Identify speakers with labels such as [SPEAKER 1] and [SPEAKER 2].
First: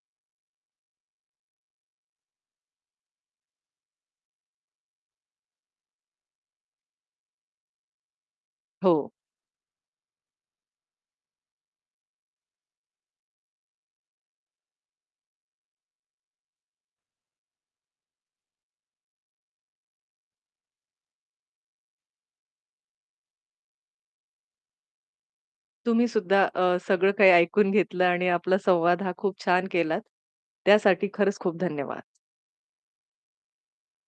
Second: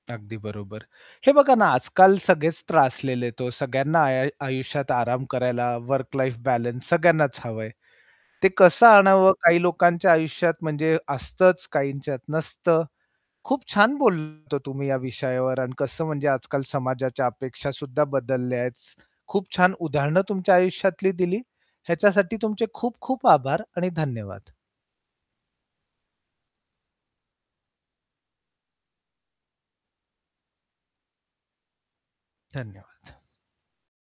[SPEAKER 1] अगदी बरोबर. हे बघा ना, आजकाल सगळेच त्रासलेले आहेत हो. सगळ्यांना आय आय आयुष्यात आराम करायला, वर्क लाईफ बॅलन्स सगळ्यांनाच हवंय. ते कसं
[SPEAKER 2] हो.
[SPEAKER 1] आणावं काही लोकांच्या आयुष्यात म्हणजे असतंच, काहींच्यात नसतं. खूप छान बोलतात हो तुम्ही या विषयावर अन् कसं म्हणजे आजकाल समाजाच्या अपेक्षा सुद्धा बदलल्यात. खूप छान उदाहरणं तुमच्या आयुष्यातली दिली. ह्याच्यासाठी तुमचे खूप-खूप आभार आणि धन्यवाद.
[SPEAKER 2] तुम्ही सुद्धा अ, सगळं काही ऐकून घेतलं आणि आपला संवाद हा खूप छान केलात. त्यासाठी खरंच खूप धन्यवाद.
[SPEAKER 1] धन्यवाद.